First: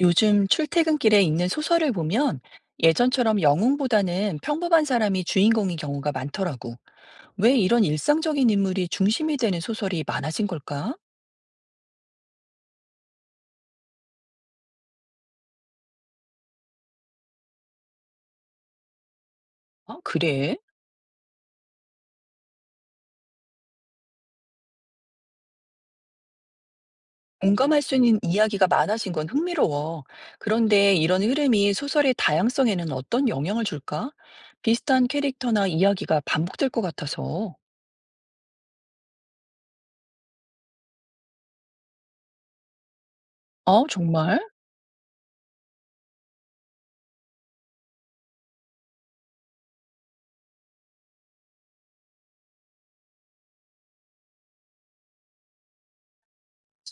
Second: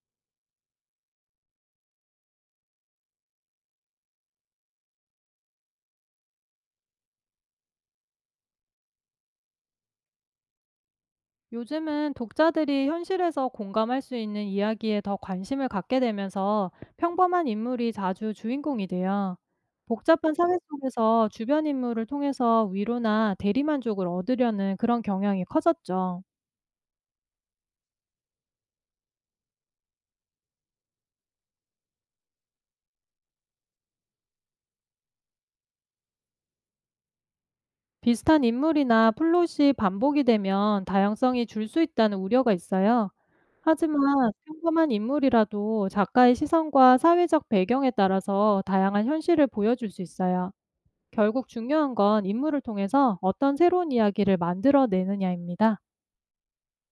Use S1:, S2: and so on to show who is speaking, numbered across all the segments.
S1: 요즘 출퇴근길에 읽는 소설을 보면 예전처럼 영웅보다는 평범한 사람이 주인공인 경우가 많더라고. 왜 이런 일상적인 인물이 중심이 되는 소설이 많아진 걸까?
S2: 요즘은 독자들이 현실에서 공감할 수 있는 이야기에 더 관심을 갖게 되면서 평범한 인물이 자주 주인공이 돼요.
S1: 아,
S2: 복잡한 사회
S1: 그래?
S2: 속에서 주변 인물을 통해서 위로나 대리만족을 얻으려는 그런 경향이 커졌죠.
S1: 공감할 수 있는 이야기가 많아진 건 흥미로워. 그런데 이런 흐름이 소설의 다양성에는 어떤 영향을 줄까? 비슷한 캐릭터나 이야기가 반복될 것 같아서.
S2: 비슷한 인물이나 플롯이 반복이 되면 다양성이 줄 수 있다는 우려가 있어요.
S1: 어,
S2: 하지만
S1: 정말?
S2: 평범한 인물이라도 작가의 시선과 사회적 배경에 따라서 다양한 현실을 보여줄 수 있어요. 결국 중요한 건 인물을 통해서 어떤 새로운 이야기를 만들어내느냐입니다.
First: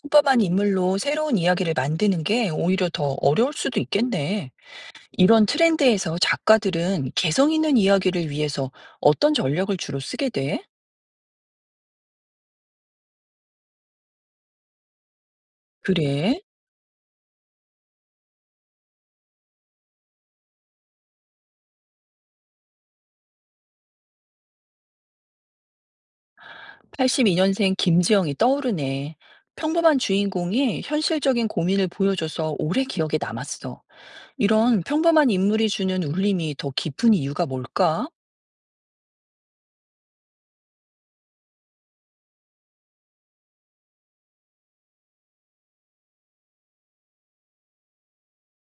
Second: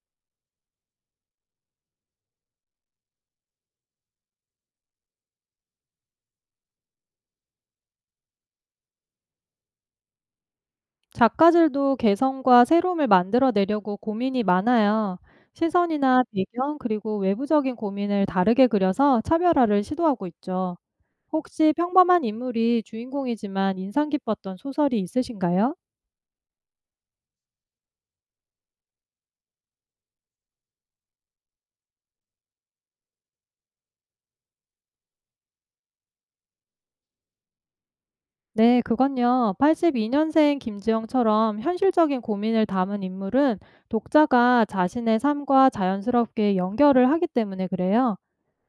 S1: 평범한 인물로 새로운 이야기를 만드는 게 오히려 더 어려울 수도 있겠네. 이런 트렌드에서 작가들은 개성 있는 이야기를 위해서 어떤 전략을 주로 쓰게 돼?
S2: 작가들도 개성과 새로움을 만들어내려고 고민이 많아요. 시선이나
S1: 그래?
S2: 배경, 그리고 외부적인 고민을 다르게 그려서 차별화를 시도하고 있죠. 혹시 평범한 인물이 주인공이지만 인상 깊었던 소설이 있으신가요?
S1: 82년생 김지영이 떠오르네. 평범한 주인공이 현실적인 고민을 보여줘서 오래 기억에 남았어. 이런 평범한 인물이 주는 울림이 더 깊은 이유가 뭘까?
S2: 네, 그건요. 82년생 김지영처럼 현실적인 고민을 담은 인물은 독자가 자신의 삶과 자연스럽게 연결을 하기 때문에 그래요.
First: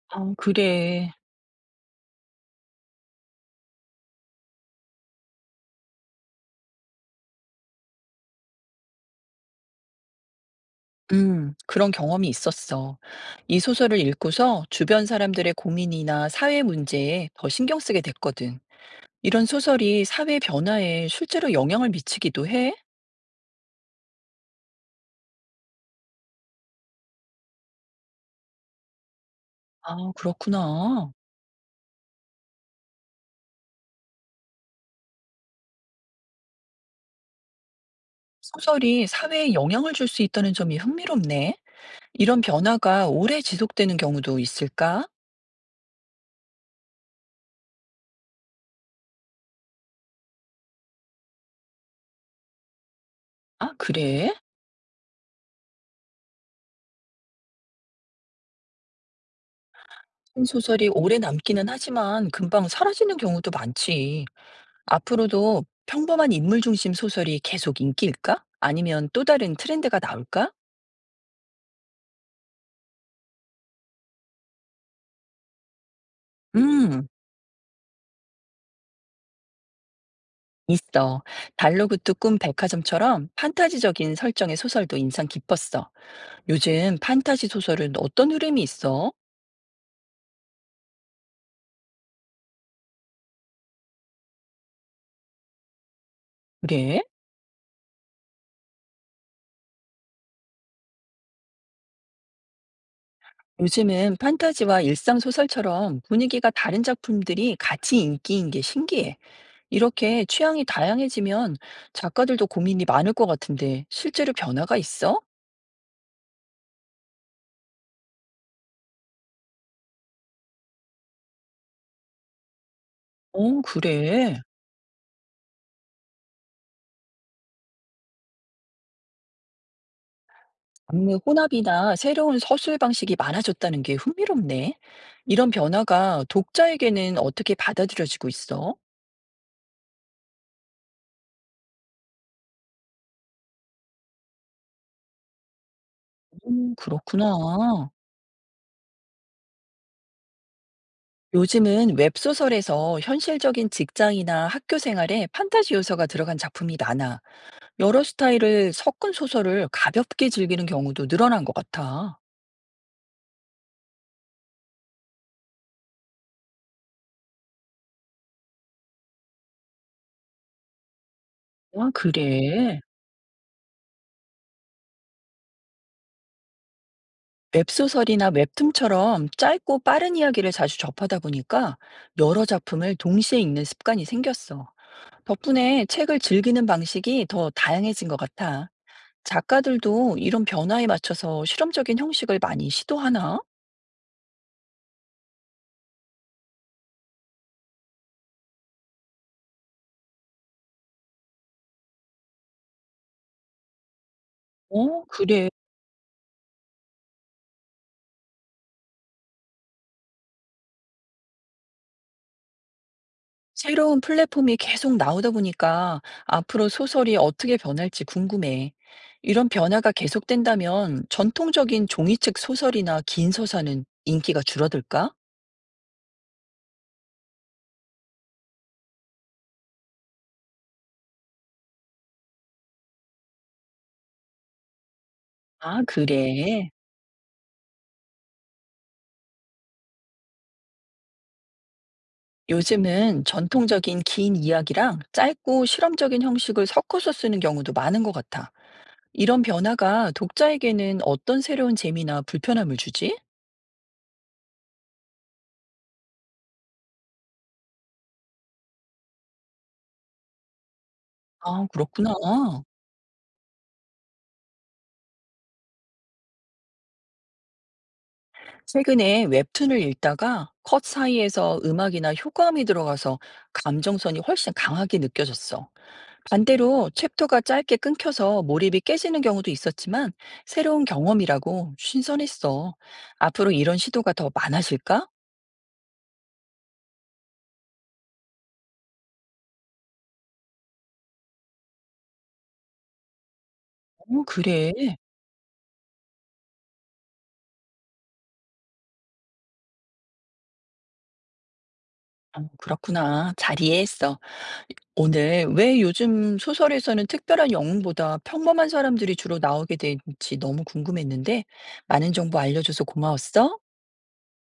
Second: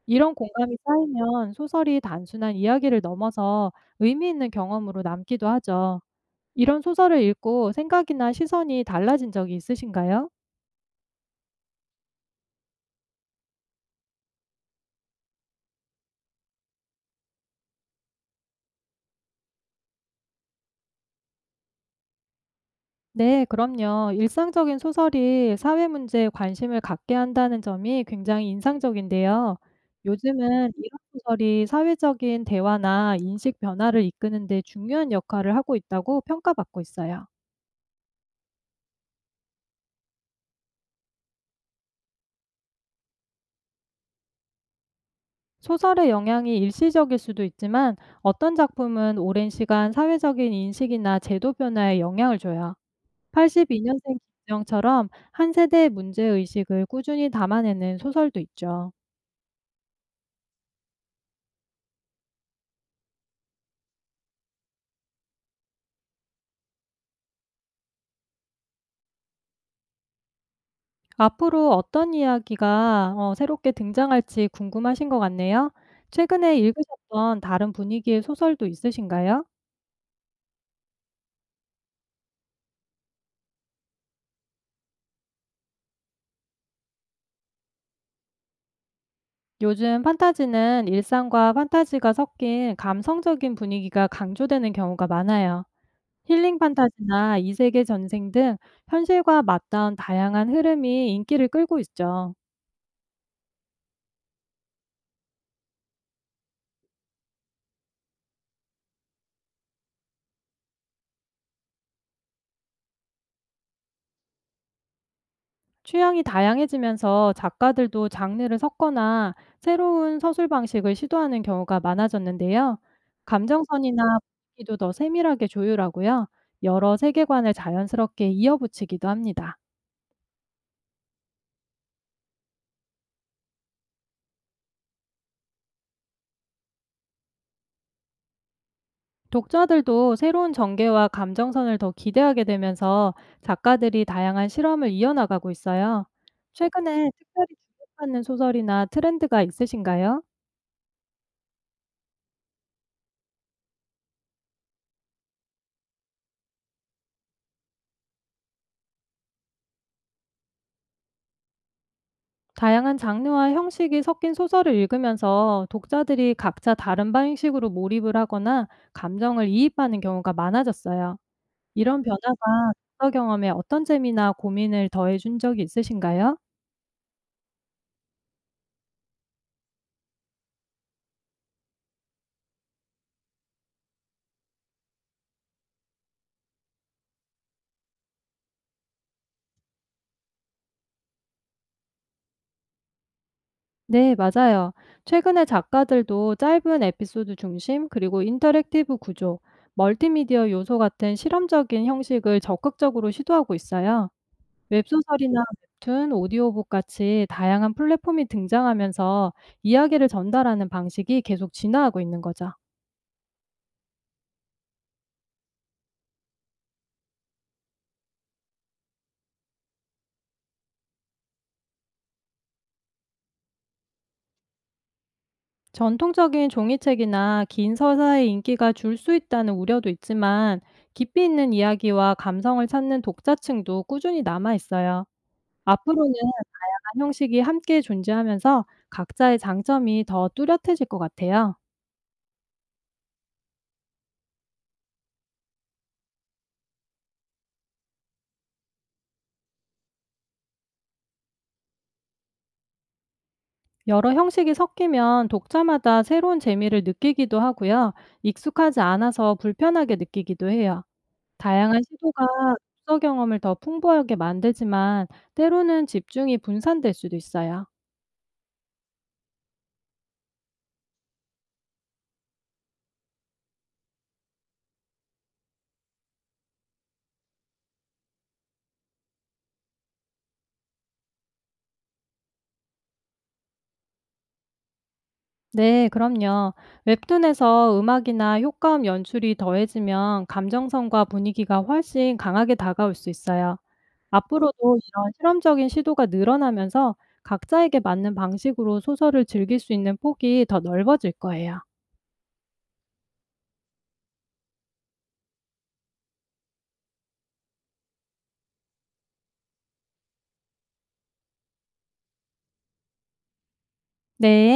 S2: 이런
S1: 아,
S2: 공감이
S1: 그래.
S2: 쌓이면 소설이 단순한 이야기를 넘어서 의미 있는 경험으로 남기도 하죠. 이런 소설을 읽고 생각이나 시선이 달라진 적이 있으신가요?
S1: 그런 경험이 있었어. 이 소설을 읽고서 주변 사람들의 고민이나 사회 문제에 더 신경 쓰게 됐거든. 이런 소설이 사회 변화에 실제로 영향을 미치기도 해?
S2: 네, 그럼요. 일상적인 소설이 사회 문제에 관심을 갖게 한다는 점이 굉장히 인상적인데요.
S1: 아,
S2: 요즘은 이런
S1: 그렇구나.
S2: 소설이 사회적인 대화나 인식 변화를 이끄는 데 중요한 역할을 하고 있다고 평가받고 있어요.
S1: 소설이 사회에 영향을 줄 수 있다는 점이 흥미롭네. 이런 변화가 오래 지속되는 경우도 있을까?
S2: 소설의 영향이 일시적일 수도 있지만 어떤 작품은 오랜 시간 사회적인 인식이나 제도 변화에 영향을 줘요.
S1: 아,
S2: 82년생
S1: 그래?
S2: 김정처럼 한 세대의 문제의식을 꾸준히 담아내는 소설도 있죠.
S1: 한 소설이 오래 남기는 하지만 금방 사라지는 경우도 많지. 앞으로도 평범한 인물 중심 소설이 계속 인기일까? 아니면 또 다른 트렌드가 나올까?
S2: 앞으로 어떤 이야기가 새롭게 등장할지 궁금하신 것 같네요. 최근에
S1: 음,
S2: 읽으셨던 다른 분위기의 소설도 있으신가요?
S1: 있어. 달러구트 꿈 백화점처럼 판타지적인 설정의 소설도 인상 깊었어. 요즘 판타지 소설은 어떤 흐름이 있어?
S2: 요즘 판타지는 일상과 판타지가 섞인 감성적인 분위기가 강조되는 경우가 많아요. 힐링
S1: 그래?
S2: 판타지나 이세계 전생 등 현실과 맞닿은 다양한 흐름이 인기를 끌고 있죠.
S1: 요즘은 판타지와 일상 소설처럼 분위기가 다른 작품들이 같이 인기인 게 신기해. 이렇게 취향이 다양해지면 작가들도 고민이 많을 것 같은데 실제로 변화가 있어?
S2: 취향이 다양해지면서 작가들도 장르를 섞거나 새로운 서술 방식을 시도하는 경우가 많아졌는데요.
S1: 어,
S2: 감정선이나
S1: 그래.
S2: 분위기도 더 세밀하게 조율하고요. 여러 세계관을 자연스럽게 이어붙이기도 합니다.
S1: 장르 혼합이나 새로운 서술 방식이 많아졌다는 게 흥미롭네. 이런 변화가 독자에게는 어떻게 받아들여지고 있어?
S2: 독자들도 새로운 전개와 감정선을 더 기대하게 되면서 작가들이 다양한 실험을 이어나가고 있어요. 최근에
S1: 그렇구나.
S2: 특별히 주목받는 소설이나 트렌드가 있으신가요?
S1: 요즘은 웹소설에서 현실적인 직장이나 학교 생활에 판타지 요소가 들어간 작품이 많아. 여러 스타일을 섞은 소설을 가볍게 즐기는 경우도 늘어난 것 같아.
S2: 다양한 장르와 형식이 섞인 소설을 읽으면서 독자들이 각자 다른 방식으로 몰입을 하거나 감정을 이입하는 경우가 많아졌어요.
S1: 아,
S2: 이런 변화가
S1: 그래.
S2: 독서 경험에 어떤 재미나 고민을 더해준 적이 있으신가요?
S1: 웹소설이나 웹툰처럼 짧고 빠른 이야기를 자주 접하다 보니까 여러 작품을 동시에 읽는 습관이 생겼어. 덕분에 책을 즐기는 방식이 더 다양해진 것 같아. 작가들도 이런 변화에 맞춰서 실험적인 형식을 많이 시도하나?
S2: 네, 맞아요. 최근에 작가들도 짧은 에피소드 중심, 그리고 인터랙티브 구조, 멀티미디어 요소 같은 실험적인 형식을 적극적으로 시도하고 있어요.
S1: 어,
S2: 웹소설이나
S1: 그래.
S2: 웹툰, 오디오북 같이 다양한 플랫폼이 등장하면서 이야기를 전달하는 방식이 계속 진화하고 있는 거죠.
S1: 새로운 플랫폼이 계속 나오다 보니까 앞으로 소설이 어떻게 변할지 궁금해. 이런 변화가 계속된다면 전통적인 종이책 소설이나 긴 서사는 인기가 줄어들까?
S2: 전통적인 종이책이나 긴 서사의 인기가 줄 수 있다는 우려도 있지만 깊이 있는 이야기와 감성을 찾는 독자층도 꾸준히 남아 있어요.
S1: 아,
S2: 앞으로는
S1: 그래.
S2: 형식이 함께 존재하면서 각자의 장점이 더 뚜렷해질 것 같아요.
S1: 요즘은 전통적인 긴 이야기랑 짧고 실험적인 형식을 섞어서 쓰는 경우도 많은 것 같아. 이런 변화가 독자에게는 어떤 새로운 재미나 불편함을 주지?
S2: 여러 형식이 섞이면 독자마다 새로운 재미를 느끼기도 하고요. 익숙하지 않아서 불편하게 느끼기도 해요.
S1: 아,
S2: 다양한
S1: 그렇구나.
S2: 시도가 독서 경험을 더 풍부하게 만들지만 때로는 집중이 분산될 수도 있어요.
S1: 최근에 웹툰을 읽다가 컷 사이에서 음악이나 효과음이 들어가서 감정선이 훨씬 강하게 느껴졌어. 반대로 챕터가 짧게 끊겨서 몰입이 깨지는 경우도 있었지만 새로운 경험이라고 신선했어. 앞으로 이런 시도가 더 많아질까?
S2: 네, 그럼요. 웹툰에서 음악이나 효과음 연출이 더해지면 감정선과 분위기가 훨씬 강하게 다가올 수 있어요.
S1: 어,
S2: 앞으로도
S1: 그래.
S2: 이런 실험적인 시도가 늘어나면서 각자에게 맞는 방식으로 소설을 즐길 수 있는 폭이 더 넓어질 거예요.
S1: 어, 그렇구나. 잘 이해했어. 오늘 왜 요즘 소설에서는 특별한 영웅보다 평범한 사람들이 주로 나오게 되는지 너무 궁금했는데 많은 정보 알려줘서 고마웠어.
S2: 네.